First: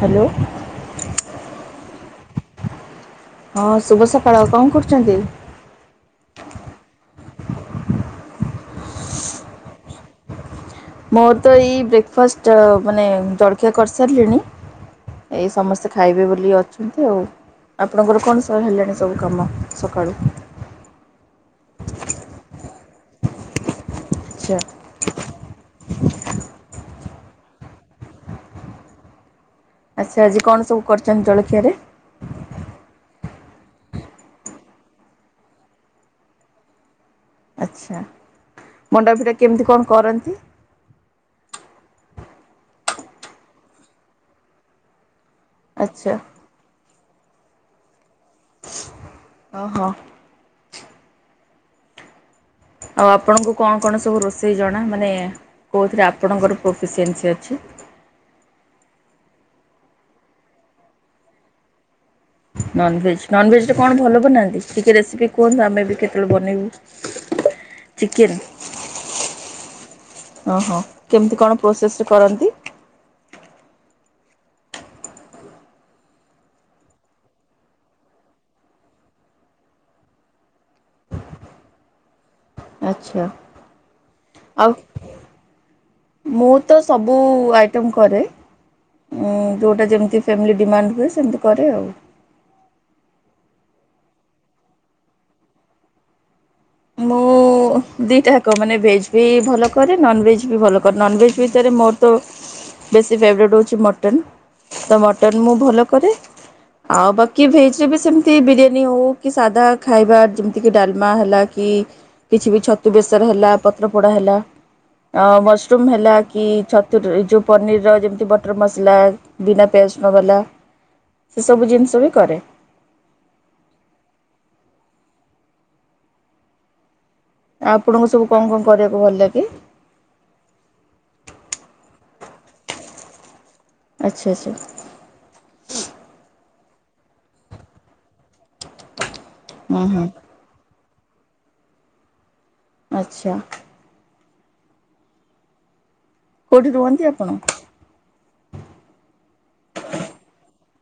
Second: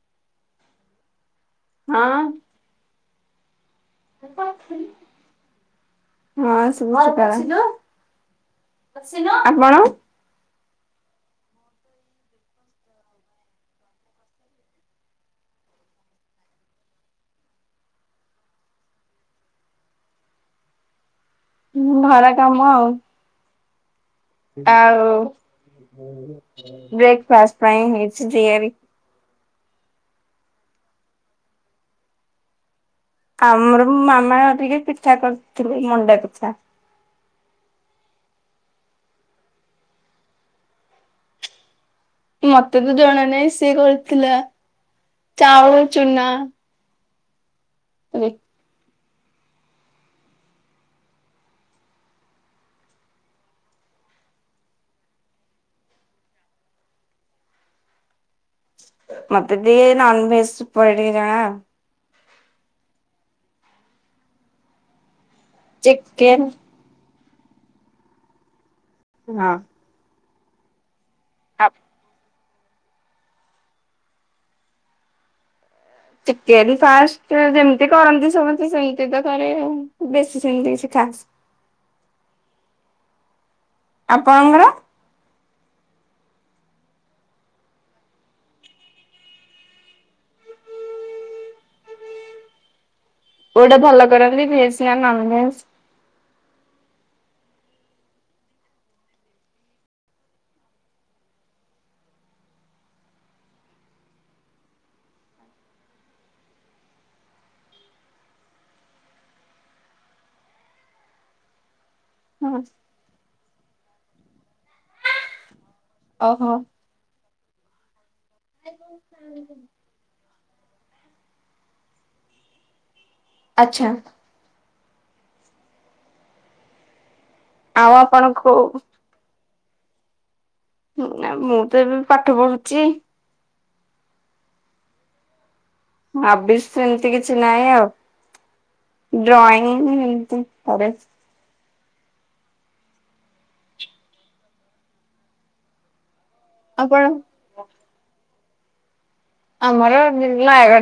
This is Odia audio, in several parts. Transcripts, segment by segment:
ହ୍ୟାଲୋ। ହଁ ହଁ ଶୁଭ ସକାଳ କଣ କରୁଛନ୍ତି? ହଁ ଶୁଭ ସକାଳ ଆପଣ? ମୋର ତ ଏଇ ବ୍ରେକ୍ଫାଷ୍ଟ ମାନେ ଜଳଖିଆ କରିସାରିଲିଣି ଏଇ ସମସ୍ତେ ଖାଇବେ ବୋଲି ଅଛନ୍ତି ଆଉ। ଆପଣଙ୍କର କଣ ସବୁ ହେଲାଣି ସବୁ କାମ ସକାଳୁ? ଭରା କାମ ଆଉ ଆଚ୍ଛା ଆଉ ବ୍ରେକ୍ଫାଷ୍ଟ ପାଇଁ ହେଇଛି ତିଆରି। ଆଚ୍ଛା ଆଜି କଣ ସବୁ କରିୁଛନ୍ତି ଜଳଖିଆରେ? ଆମର ମାମା ଟିକେ ପିଠା କରିଥିଲେ ମଣ୍ଡା ପିଠା। ଆଚ୍ଛା ମଣ୍ଡାପିଠା କେମିତି କଣ କରନ୍ତି? ମତେ ତ ଜଣା ନହିଁ ସିଏ କରିଥିଲା ଚାଉଳ ଆଚ୍ଛା ଚୁନା ଦେଖ ଓ ହୋ ଆଉ ଆପଣଙ୍କୁ କଣ କଣ ସବୁ ରୋଷେଇ ଜଣା ମାନେ କୋଉଥିରେ ଆପଣଙ୍କର ପ୍ରୋଫିସିଏନ୍ସି ଅଛି? ମତେ ଟିକେ ନନ୍ ଭେଜ ଉପରେ ଟିକେ ଜଣା। ନନଭେଜ୍ ନନଭେଜ୍ ରେ କଣ ଭଲ ବନାନ୍ତି? ଟିକେ ରେସିପି କୁହନ୍ତୁ ଆମେ ବି କେତେବେଳେ ଚିକେନ ବନେଇବୁ? ଚିକେନ୍ ନାଆଁ। ଓହୋ କେମିତି କଣ ପ୍ରୋସେସ ରେ କରନ୍ତି ଚିକେନ୍ ଫାଷ୍ଟ ଯେମତି କରନ୍ତି ସମସ୍ତେ ସେମିତି ତ କରିବେ ବେଶୀ ସେମତି କିଛି ଖା ଆକ୍ସ ଆଚ୍ଛା। ଆପଣଙ୍କର? ଆଉ ମୁଁ ତ ସବୁ ଆଇଟମ୍ କରେ। ଏଁ, ଯୋଉଟା ଯେମିତି ଫ୍ୟାମିଲି ଡିମାଣ୍ଡ ହୁଏ ସେମିତି କରେ ଆଉ। କୋଉଟା ଭଲ କରନ୍ତି ଭେଜ୍ ନା ନନଭେଜ୍? ମୁଁ ମୁଁ ଦିଟାକ ମାନେ ଭେଜ୍ ବି ଭଲ କରେ। ନନଭେଜ୍ ବି ଭଲ କରେ। ନନଭେଜ୍ ଭିତରେ ମୋର ତ ବେଶୀ ଫେବରେଟ୍ ହଉଛି ମଟନ୍। ତ ମଟନ୍ ମୁଁ ଭଲ କରେ। ଆଉ ବାକି ଭେଜ୍ ରେ ବି ସେମିତି ବିରିୟାନୀ ହଉ କି ସାଧା ଖାଇବା ଯେମିତି କି ଡାଲମା ହେଲା କି କିଛି ବି ହଁ। ଛତୁ ବେସରେ ହେଲା ପତ୍ର ପୋଡା ହେଲା। ଅ ମସ ସରୁମ୍ ହେଲା କି ଓହୋ ଛତୁର ଯୋଉ ପନିରର ଯେମି ସେ ବଟର ମସଲା ବିନା ପିଆଜ ରଶୁଣ ବାଲା। ସେ ସବୁ ଜିନିଷ ବି କରେ। ଆଚ୍ଛା। ଆପଣଙ୍କୁ ସବୁ କଣ କଣ କରିବାକୁ ଭଲ ଲାଗେ। ନା ମୁଁ ତ ଏବେ ପାଠ ପଢୁଚି। ଆଚ୍ଛା ଆଚ୍ଛା। ଆବିଷ ସେମିତି କିଛି ନାହିଁ ଆଉ। ଡ୍ରଇଂ ହୁଁ ହୁଁ ଏମିତି କରେ। ଆଚ୍ଛା। କୋଉଠି ରୁହନ୍ତି ଆପଣ?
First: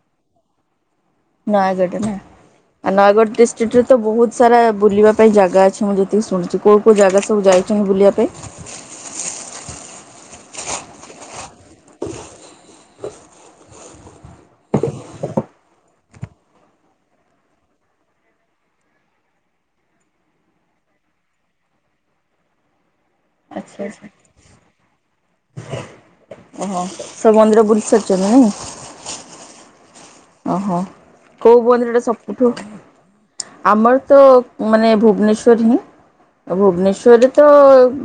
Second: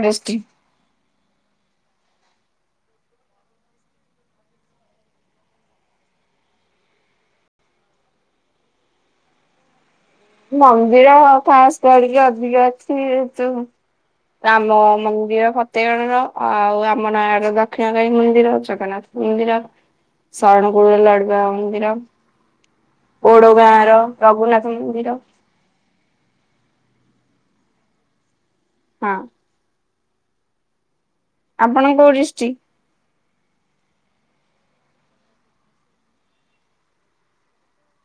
ବଷ୍ଟି ନୟାଗଡ଼ ନା। ଆଉ ନୟାଗଡ ଡିଷ୍ଟ୍ରିକ୍ଟ ରେ ତ ବହୁତ ସାରା ବୁଲିବା ପାଇଁ ଜାଗା ଅଛି। ମୁଁ ଯେତିକି ଶୁଣିଛି କୋଉ କୋଉ ଜାଗା ସବୁ ଯାଇ ଚନ୍ତି ବୁଲିବା ପାଇଁ। ହ ମନ୍ଦିର ଖାସ କରିିକି ଅଧିକ ଅଛି ତୁ। ଆମ ମନ୍ଦିର ଫତେଗଣ ର ଆଉ ଆମ ନୟାଗରର ଦକ୍ଷିଣକାଳି ମନ୍ଦିର ଜଗନ୍ନାଥ ମନ୍ଦିର ଶରଣକୁଡ଼ ଲଡ଼ୁବାବା ମନ୍ଦିର। ଓଡ ଆଚ୍ଛା ଗାଁ ର ଆଚ୍ଛା ରଘୁନାଥ ମନ୍ଦିର। ଓହୋ ସବୁ ମନ୍ଦିର ବୁଲି ସାରିଛନ୍ତି ନାଇଁ। ହଁ। ଓହୋ କୋଉ ଆପଣ ବନ୍ଦିର ଟା କୋଉ ସବୁଠୁ ଆମର ତ ମାନେ ଭୁବନେଶ୍ଵର ହିଁ। ଆଉ ଭୁବନେଶ୍ୱରରେ ତ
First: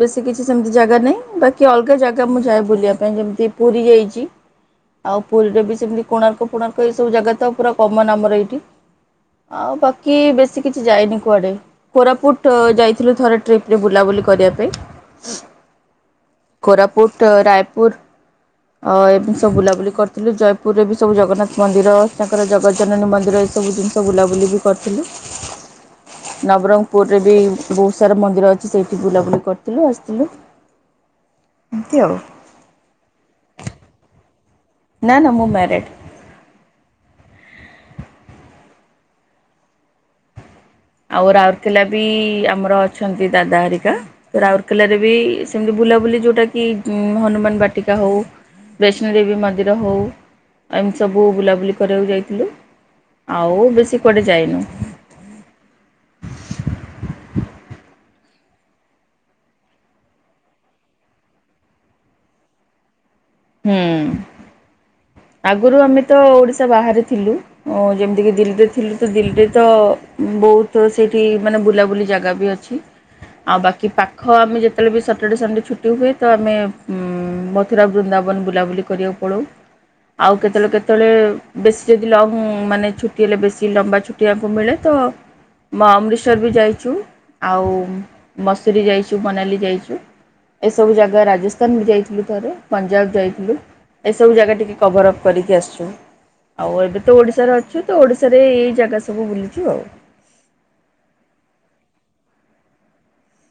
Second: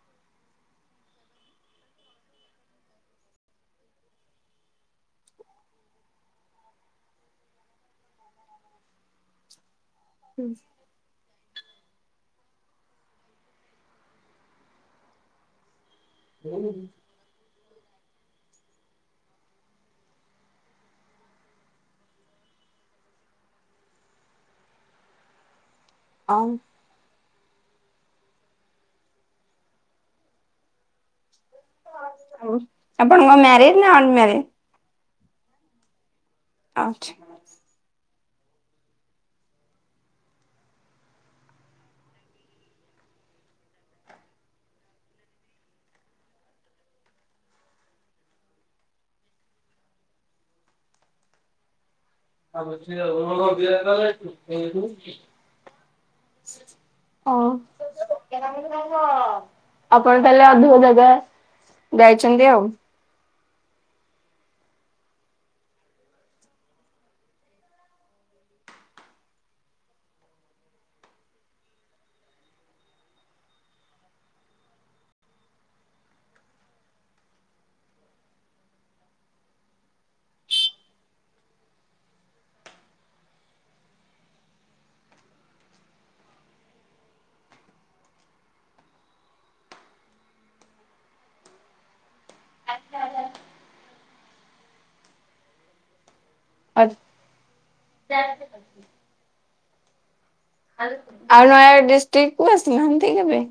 ବେଶୀ କିଛି ସେମତି ଜାଗା ନାହିଁ। ବାକି ଅଲଗା ଜାଗା ମୁଁ ଯାଏ ବୁଲିବା ପାଇଁ। ଯେମିତି ପୁରୀ ଯାଇଚି। ଆଉ ପୁରୀରେ ବି ସେମିତି କୋଣାର୍କ ଫୋଣାର୍ ଏଇ ସବୁ ଜାଗା ତ ପୁରା କମନ ଆମର ଏଇଠି। ଆଉ ବା କି ଡିଷ୍ଟ୍ରିକ୍ଟ? ବେଶୀ କିଛି ଯାଇନି କୁଆଡେ। କୋରାପୁଟ ଯାଇଥିଲୁ ଥରେ ଟ୍ରିପରେ ବୁଲାବୁଲି କରିବା ପାଇଁ। କୋରାପୁଟ ରାୟପୁ ପୁର ଅ ସବୁ ବୁଲାବୁଲି କରିଥିଲୁ। ଜୟପୁରରେ ବି ସବୁ ଜଗନ୍ନାଥ ମନ୍ଦିର ତାଙ୍କର ଜଗତଜନନୀ ମନ୍ଦିର ଏସବୁ ଜିନିଷ ବୁଲାବୁଲି ବି କରିଥିଲୁ। ନବରଙ୍ଗପୁର। ରେ ବି ବହୁତ ସାରା ମନ୍ଦିର ଅଛି ସେଇଠି ବୁଲାବୁଲି କରିଥିଲୁ ଆସିଥିଲୁ। ଆଉ ଆପଣଙ୍କ ମ୍ୟାରେଡ ନା ଅନ ମ୍ୟାରେଡ। ନାଁ ନାଁ ମୁଁ ମ୍ୟାରେଡ଼୍। ଆଚ୍ଛା। ଆଉ ରାଉରକେଲା ବି ଆମର ଅଛନ୍ତି। ଦାଦା ହରିକା ରାଉରକେଲାରେ ବି ସେମିତି ବୁ ବୁଲାବୁଲି ଯୋଉଟା କି ହନୁମାନ ବାଟିକା ହଉ ବୈଷ୍ଣ ଦେବୀ ମନ୍ଦିର ହଉ। ଏମିତି ସବୁ ବୁଲାବୁଲି କରିବାକୁ ଯାଇ ଆଉ ଅଛି ଭଲ [unintelligible] ଯାଇନୁ ହଁ। ଆପଣ ତାହେଲେ ଅଧିକ ଜାଗା ଯାଇଛନ୍ତି ଆଉ। ହୁଁ। ଆଗରୁ ଆମେ ତ ଓଡ଼ିଶା ବାହାରେ ଥିଲୁ। ଯେମିତିକି ଦିଲ୍ଲୀରେ ଥିଲୁ ତ ଦିଲ୍ଲୀରେ ତ ବହୁତ ସେଇଠି ମାନେ ବୁଲାବୁଲି ଜାଗା ବି ଅଛି। ଆଉ ବାକି ପାଖ ଆମେ ଯେତେବେଳେ ବି ସଟରଡେ ସନଡେ ଛୁଟି ହୁଏ। ତ ଆମେ ଉଁ ମଥୁରା ବୃନ୍ଦାବନ ବୁଲାବୁଲି କରିବାକୁ ପଳଉ। ଆଉ କେତେବେଳେ କେତେବେଳେ ବେଶୀ ଯଦି ଲଙ୍ଗ ମାନେ ଛୁଟି ହେଲେ ବେଶୀ ଲମ୍ବା ଛୁଟିଆକୁ ମିଳେ ତ ମଁ ଅମୃତସର ବି ଯାଇଛୁ ଆଉ ମସୁରୀ ଯାଇଛୁ ମନାଲି ଯାଇଛୁ ଏସବୁ ଜାଗା ରାଜସ୍ଥାନ ବି ଯାଇଥିଲୁ ଥରେ ପଞ୍ଜାବ ଯାଇଥିଲୁ ଏସବୁ ଜାଗା ଟିକେ କଭର ଅପ୍ କରିକି ଆସିଛୁ ଆଉ ଏବେ ତ ଓଡ଼ିଶାରେ ଅଛୁ ତ ଓଡ଼ିଶାରେ ଏଇ ଜାଗା ସବୁ ବୁଲି ଛୁ ଆଉ। ଆଉ ନୟାଗଡ଼ ଡିଷ୍ଟ୍ରିକ୍ଟ କୁ ଆସିନାହାନ୍ତି କେବେ?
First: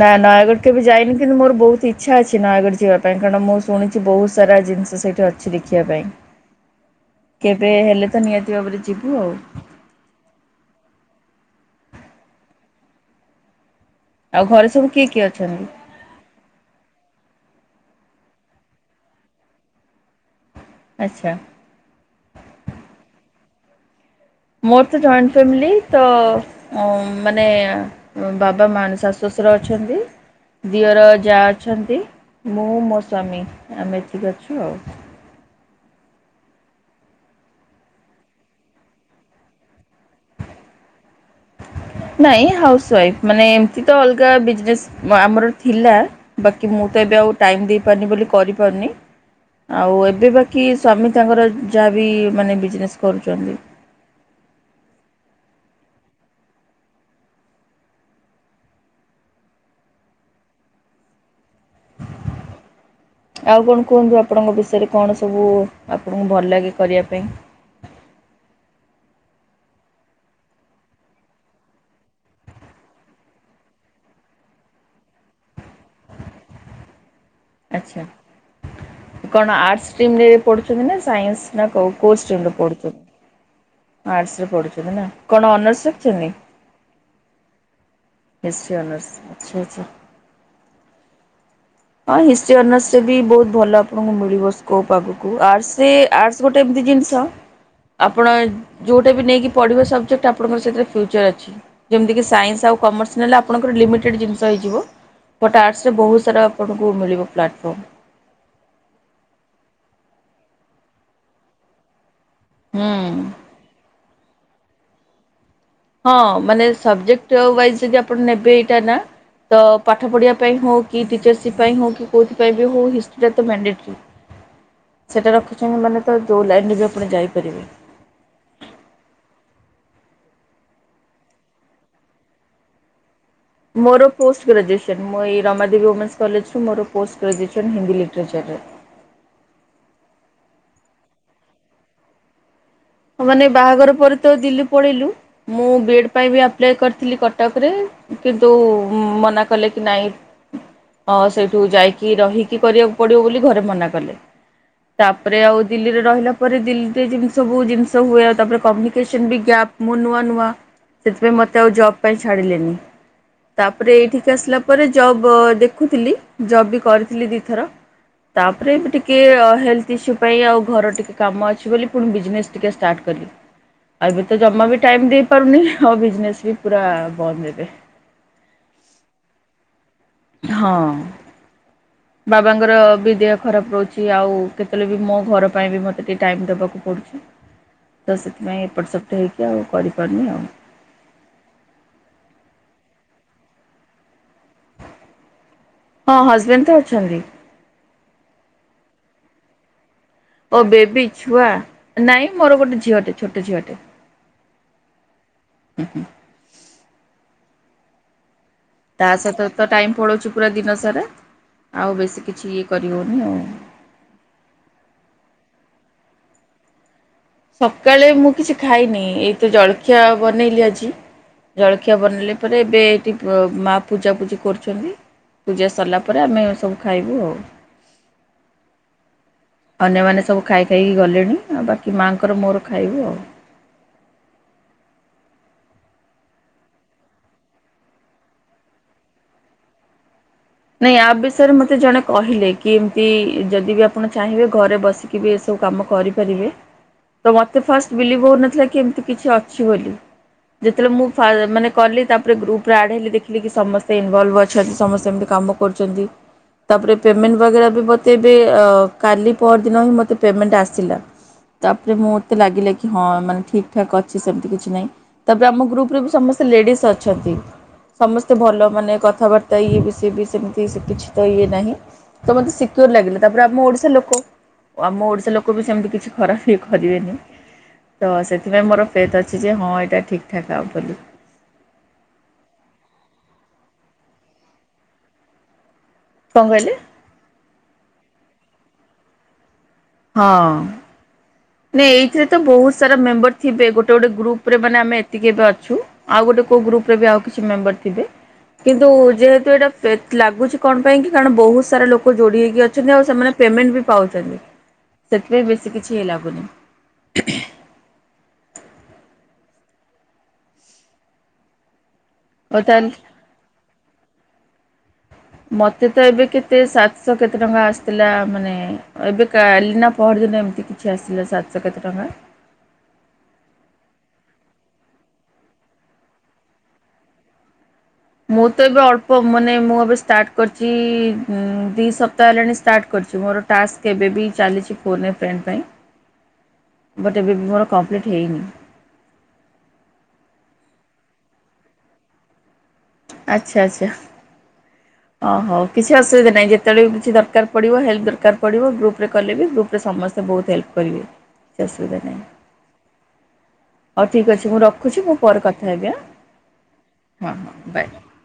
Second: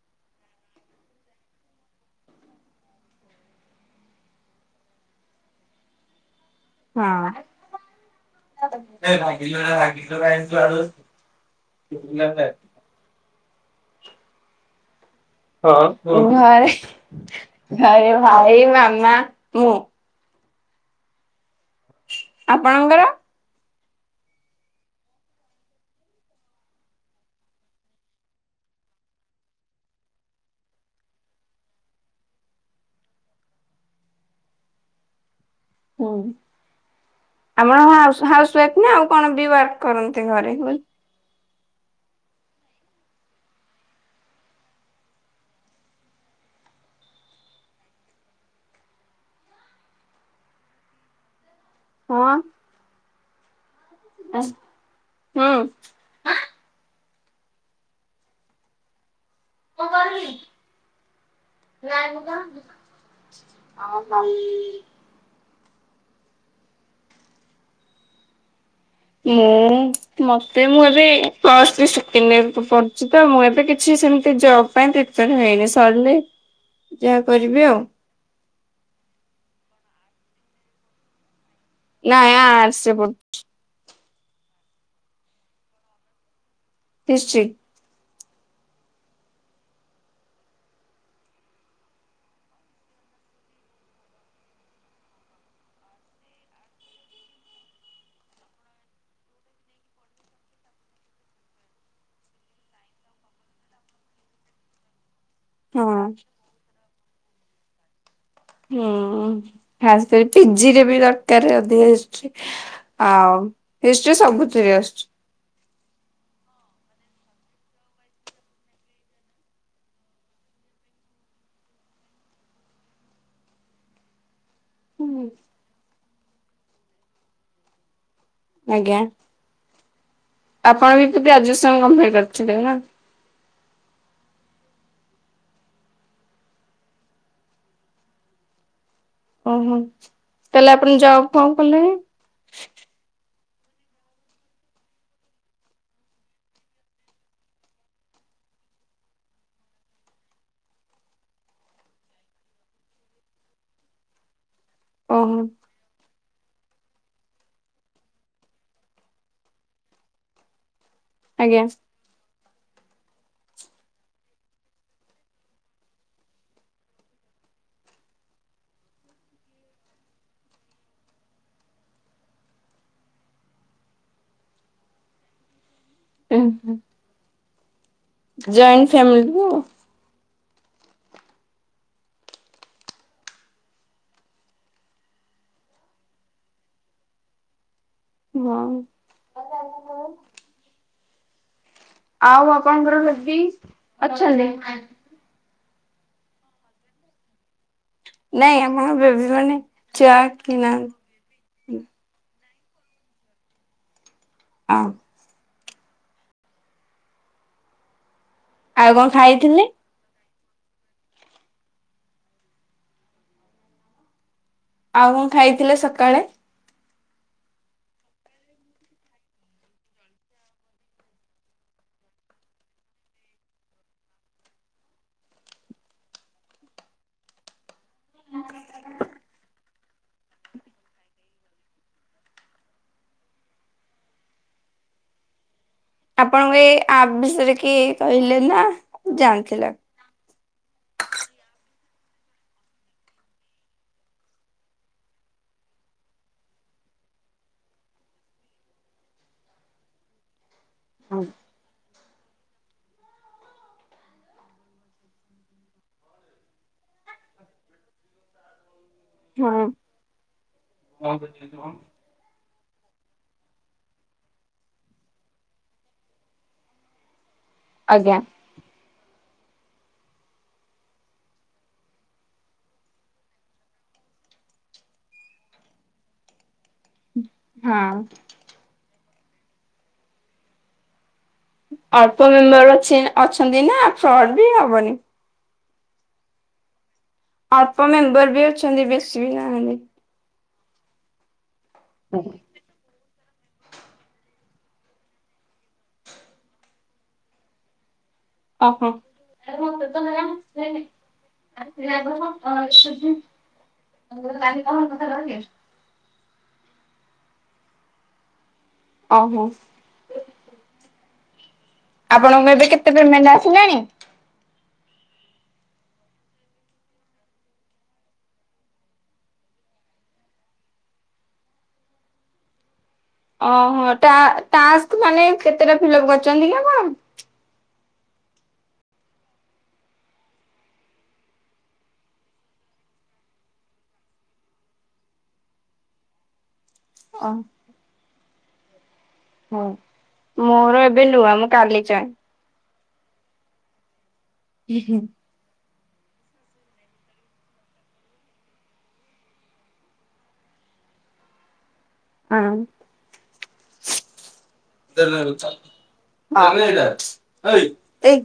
ନା ନୟାଗଡ଼ କେବେ ଯାଇନି କିନ୍ତୁ ମୋର ବହୁତ ଇଚ୍ଛା ଅଛି ନୟାଗଡ଼ ଯିବା ପାଇଁ କାରଣ ମୁଁ ଶୁଣିଛି ବହୁତ ସାରା ଜିନିଷ ତ ସେଇଠି ଅଛି ଦେଖିବା ପାଇଁ। କେବେ ହେଲେ ତ ନିହାତି ଭାବରେ ଯିବୁ ଆଉ [inaudible] [inaudible] ଆଉ ଘରେ ସବୁ କିଏ କିଏ? ଅଛନ୍ତି? ଘରେ ଘରେ ଭାଇ ମାମା ମୁଁ। ଆଚ୍ଛା। ଆପଣଙ୍କର? ମୋର ତ ଜଏଣ୍ଟ ଫାମିଲି ତ ମାନେ ବାବା ମ ଶାଶୁ ଶଶୁର ଅଛନ୍ତି ଦିଅର ଯା ଅଛନ୍ତି ମୁଁ ମୋ ସଵାମୀ ଆମେ ଏତିିକି ଅଛୁ ଆଉ। ହଁ। ଆମର ହାଉସୱାଇଫ ନା ଆଉ କଣ ବିବହାର କରନ୍ତି ଘରେ ବ? ନାଇଁ ହାଉସ ୱାଇଫ ମାନେ ଏମତି ତ ଅଲଗା ବିଜନେସ୍ ଆମର ଥିଲା ବାକି ମୁଁ ତ ଟାଇମ ଦେଇ ପାରୁନି ବୋଲି କରିପାରୁି ଆଉ ଏବେ ବାକିୀ ସ୍ୱାମୀ ତାଙ୍କର ଯାହା ବିି ହଁ ମାନେ ବିଜନେସ୍ କରୁଛନ୍ତି [inaudible] [inaudible] ଆଉ କଣ କୁହନ୍ତୁ ଆପଣଙ୍କ ବିଷୟରେ କଣ ସବୁ ଆପଣଙ୍କୁ ଭଲ ଲାଗେ କରିବା ପାଇଁ? ମୁଁ ମତେ ମୁଁ ଏବେ ତ ପ୍ଲସ ଥ୍ରୀ ସେକେଣ୍ଡ ୟେର୍ ପଢୁଛି ତ ମୁଁ ଏବେ କିଛି ସେମିତି ଜବ ପାଇଁ ିଟ ହେଇନି ସରିଲେ ଯାହା କରିବି ଆଉ ଆଛା କଣ ଆ ପଢୁଛନ୍ତି ନା ସସ? ନା କ ନାଇଁ କଚଣ୍ଡ ଆର୍ଟସରେ ପଡ଼ିଚ? ପଢୁ ଆର୍ଟ ରେ ପଢୁଛନ୍ତି ନା କଣ ଅନର୍ସ ରଖିଛନ୍ତି? ହିଷ୍ଟଷ୍ଟ୍ରୀ। ନିନର୍ସ ଆଛାଛା। ହଁ ହିି ଅନର୍ସ ରେ ବି ବହୁତ ଭଲ ଆପଣଙ୍କୁ ମିଳିବ ସ୍କୋପ ଆଗ ଗୋଟେ କି ଜିନିଷ ଆପଣ ଯୋଉଟା ବି ନେଇକି ପଢିବା ସବଜେକ୍ଟ ଆପଣଙ୍କର ସେଥିରେ ଫଚର ଅ ଯେମିତି ସନ୍ସ ଆ ଙ୍କର ଲମିେି ହଁ ବା ମିଳିବ ପ୍ଲାଟଫର୍ମ। ହୁଁ ଖାସ୍ କରି ପିଜିରେ ବି ଦରକାର ଅଧିକ ହୁଁ। ଆଉ ହିଷ୍ଟ୍ରି ସବୁଥିରେ ଆସୁଛି। ହଁ ମାନେ ସବଜେକ୍ଟ ୱ ଯଦି ଆପଣ ନେବେ ଏଇଟା ନା ତ ପାଠ ପଢ଼ିବା ପାଇଁ ହଉ କି ଟିଚର୍ସିପ୍ ପାଇଁ ହଉ କି କୋଉଥିାଇଁ ବି ହଉ ହିଷ୍ଟିଟା ତ ମଣ୍ଡେଟର। ସେଇଟା ରଖିଛନ୍ତି ମାନେ ତ ଯେୋଉ ଲାଇନ୍ରରେ ବି ଆପଣ ଯାଇପାରିବେ। ଆଜ୍ଞା। ଆପଣ ବି କେତି ଆୟ କମ୍ପ୍ କରିଛନ୍ତି ନା? ମୋର ପୋଷ୍ଟ ଗ୍ରାଜୁଏସନ୍ ମୁଁ ଏଇ ରମାଦେବୀମେନ୍ସ କଲେଜୁ ମୋର ପୋଷ୍ଟ ଗ୍ରାଜୁଏସନ୍ ହିନ୍ଦୀ ଲିଟରେଚର। [unintelligible] ଓହୋ ତାହଲେ ଆପଣ ଯାଉ କ କଲେ? ମାନେ ବାହାଘର ପରେ ତ ଦିଲ୍ଲୀ ପଳେଇଲୁ ମୁଁ ବି ଏଡ଼୍ ପାଇଁ ବି ଆପ୍ଲାଏ କରିଥିଲି କଟକରେ କିନ୍ତୁ ମନା କଲେ କି ନାଇଁ ଅ ସେଇଠୁ ଯାଇକି ରହିକି କରିବାକୁ ପଡିବ ବୋଲି ଘରେ ମନା କଲେ। ଓହୋ ତାପରେ ଆଉ ଦିଲ୍ଲୀରେ ରହିଲା ପରେ ଦିଲ୍ଲୀରେ ଜିନିଷ ବହୁ ଜିନିଷ ସବୁ ହୁଏ ଆଉ ତାପରେ କମିକେସନ ଵି ଗ୍ୟାପ ମୁଁ ନୂଆ ନୂଆ ସେଥିପାଇଁ ମୋତେ ଆଜ୍ଞା ଆଉ ଜପ ପାଇଁ ଛାଡ଼ିଲେନି। ତାପରେ ଏଇ ଠିକ ଆସିଲା ପରେ ଜବ୍ ଦେଖୁଥିଲି ଜବ୍ ବି କରିଥିଲି ଦିଥର। ତାପରେ ବି ଟିକେ ହେଲ୍ ଥ ଇଶୁ ପାଇଁ ଆଉ ଘରର ଟିକେ କାମ ଅଛି ବୋଲି ପୁଣି ବିଜନେସ ଟିକେ ଷ୍ଟାର୍ଟ କଲି ଆଉ ଏବେ ତ ଜମା ବି ଟାଇମ ଦେଇ ପାରୁନି। ହଉ ବିଜନେସ୍ ବି ପୁରା ବନ୍ଦ ହେବେ। ଜଏଣ୍ଟ ଫ୍ୟାମିଲିକୁୁ ହଁ। ହ ବାବାଙ୍କର ବି ଦେହ ଖରାପ ରହୁଛି ଆଉ କେତେବେଳେ ବି ମୋ ଘର ପାଇଁ ବି ମୋତେ ଟିକେ ଟାଇମ୍ ଦେବାକୁ ପଡ଼ୁଛି। ହଁ ତ ସେଥିପାଇଁ ଏପଟ ସେପ୍ଟ ହେଇକି ଆଉ କରିପାରୁନି ଆଉ। ଆଉ ବାପାଙ୍କର ସେବି ଅଛନ୍ତି। ହଁ ହଜବେଣ୍ଡ ତ ଅଛନ୍ତି। ନାଇଁ ଆମର ବେବି ମାନେ ଛୁଆ କି ଓ ବେବି ନାହାନ୍ତି ଛୁଆ ନାଇଁ ମୋର ଗୋଟେ ଝିଅଟେ ଛୋଟ ଝିଅଟେ। ହଁ। ହୁ ହୁଁ। ଆଉ କଣ ତା ସତ ଖାଇଥିଲେ? ତ ଟାଇମ୍ ପଳଉଛି। ପୁରା ଦିନ ସାରା ଆଉ ବେଶୀ କିଛି ଇଏ କରିହେଉନି ଆଉ ଆଉ କଣ ଖାଇଥିଲେ ସକାଳେ? ସକାଳେ ମୁଁ କିଛି ଖାଇନି ଏଇତ ଜଳଖିଆ ବନେଇଲି ଆଜି। ଜଳଖିଆ ବନେଇଲେ ପରେ ଏବେ ଏଇଠି ମା ପୂଜାପୂଜି କରୁଛନ୍ତି। ପୂଜା ସରିଲା ପରେ ଆମେ ସବୁ ଖାଇବୁ ଆଉ ହଁ ଅନ୍ୟମାନେ ସବୁ ଖାଇ ଖାଇକି ଗଲେଣି ଆଉ ବାକି ମାଆଙ୍କର ମୋର ଖାଇବୁ ଆଉ। ଆପଣଙ୍କୁ ଏଇ ଆପ ବିଷୟରେ କି କହିଲେ ନା ଜାଣିଥିଲା ନାଇଁ ୟ ବିଷୟରେ ମତେ ଜଣେ କହିଲେ କି ଏମିତି ଯଦି ବି ଆପଣ ଚାହିଁବେ ଘରେ ବସିକି ବି ଏସବୁ ମୁଁ କାମ କରି ପାରିବି ମତେ ଫାଷ୍ଟ ବିଲିଭ ହନଥିଲା କିମତି କି ଅଛି ବୋଲି। ଯେତେବେଳେ ମୁଁ ହଁ ମାନେ କଲି ତାପରେ ଗ୍ରୁପ ରେ ଆଡେଇଲି ଦେଖିଲି କି ସମସ୍ତେ ଇନଭଲଭ ଅଛନ୍ତି ସମସ୍ତେମ ଏମିତି କାମ କରୁଛନ୍ତି ତାପରେ ପେମେଣ୍ଟ ବଗେରା ବି ମୋତେ ଏବେ କାଲି ପର ଦିନ ହିଁ ମୋତେ ପେମେଣ୍ଟ ଆସିଲା ତାପରେ ମୁଁ ମୋତେ ଲାଗିଲା କି କି ହଁ ମାନେ ଠିକ ଠାକ୍ ଅଛି ସେମିତି କିଛି ନାହିଁ ତାପରେ ଆମ ଗ୍ରୁପ ରେ ବି ସମସ୍ତେ ଲେଡିସ୍ ଅଛନ୍ତି। ଆଜ୍ଞା। ସମସ୍ତେ ଭଲ ମାନେ କଥାବାର୍ତ୍ତା ଇଏ ବି ସିଏ ବି ସେମିତି କିଛି ତ ଇଏ ନାହିଁ ତ ମତେ ସିକ୍ୟୋର ଲାଗିଲା ତାପରେ ଆମ ଓଡିଶା ଲୋକ। ଆ ଆମ ଓଡିଶା ଲୋକ ବି ସେମିତି କିଛି ଖରାପ କି କରିବେନି ହଁ ତ ସେଥିପାଇଁ ମୋର ଫେଥ ଅଛି ଯେ ହଁ ଏଇଟା ଠିକ୍ ଠାକ୍ ଆଉ ଅବୋଲି। ଅଳ୍ପ ମେମ୍ବର ଅ ଅଛନ୍ତି ନା ଫ୍ରଡ ବି ହବନି। କଣ କହିଲ? ଅଳ୍ପ ମେମ୍ବର ବି ଅଛନ୍ତି ବେଶୀ ବି ନାହାନ୍ତି। ହଁ ନ ଏଇଥିରେ ତ ବହୁତ ସାରା ମେମ୍ବର ଥିବେ ଗୋଟେ ଗୋଟେ ଗ୍ରୁପ ରେ ମାନେ ଆମେ ଏତିକି ଏବେ ଅଛୁ ଆଉ ଗୋଟେ କୋଉ ଗ୍ରୁପରେ ବି ଆଉ କିଛି ମେମ୍ବର ଥିବେ। କିନ୍ତୁ ଓହୋ ଯେହେତୁ ଏଇଟା ଲାଗୁଛି କଣ ପାଇଁ କି କାରଣ ବହୁତ ସାରା ଲୋକ ଯୋଡି ହେଇକି ଅଛନ୍ତି ଆଉ ସେମାନେ ତା ପେମେଣ୍ଟ ଵି ପାଉଛନ୍ତି ସେଥିପାଇ ବ କିଛି ଲାଗୁନି। ଓହୋ। ଆପଣଙ୍କୁ ହଉ ଏବେ କେତେ ତାହେଲେ ପେମେଣ୍ଟ ଆସିଲାଣି? ମତେ ତ ଏବେ କେତେ ସାତଶହ କେତେ ଟଙ୍କା ଆସିଥିଲା ମାନେ ଏବେ କାଲି ନା ପରଦିନ। ପର୍ ଦିନ ଏମିତି କିଛି ଆସିଲା ସାତଶ କେତେ ଟଙ୍କା। ହ ଓହୋ ଟା ଟାକ୍ସ ମାନେ କେତେଟା ଫିଲପ୍ କରିଛନ୍ତି କି ଆପଣ? ମୁଁ ତ ଏବେ ଅଳ୍ପ ମାନେ ମୁଁ ଏବେ ଷ୍ଟାର୍ଟ କରିଚି ଦି ସପ୍ତା ହେଲାଣିଷ୍ଟାର୍ଟ କରିଚି। ମୋର ଟାକ୍ସ କେବେବି ଚାଲିଚି ଫୋନ୍ ଏ ଫ୍ରେଣ୍ଡ ପାଇଁ। ବଟ୍ ଏବେ ବି ମୋର କମ୍ପ୍ଲିଟ୍ ହେଇନି। ହୁଁ ମୋର ଏବେ ନୁଆ ମୁଁ କାଲି ଚାଏଁ ଆଚ୍ଛା ଆଚ୍ଛା। ଉଁ ହୁଁ। ହଁ ହଉ କିଛି ଅସୁବିଧା ନାହିଁ ଯେତେବେଳେ ବି କିଛି ଦରକାର ପଡ଼ିବ ହେଲ୍ପ ଦରକାର ପଡ଼ିବ ଗ୍ରୁପ୍ ରେ କଲେ ବି ଗ୍ରୁପ୍ ସମସ୍ତେଵହୁତ ହେଲ୍ପ କରିବେ କିଛି ଅସୁବିଧା ନାଇଂ। ହଉ ଠିକ୍ ଅଛି ମୁଁ ରଖୁଛି ମୁଁ ପରେ କଥା ହେବି ଆଁ। ଆଁ ରେଏଟା ହଁ ହଁ ବାଏ ଏଇଦେଇ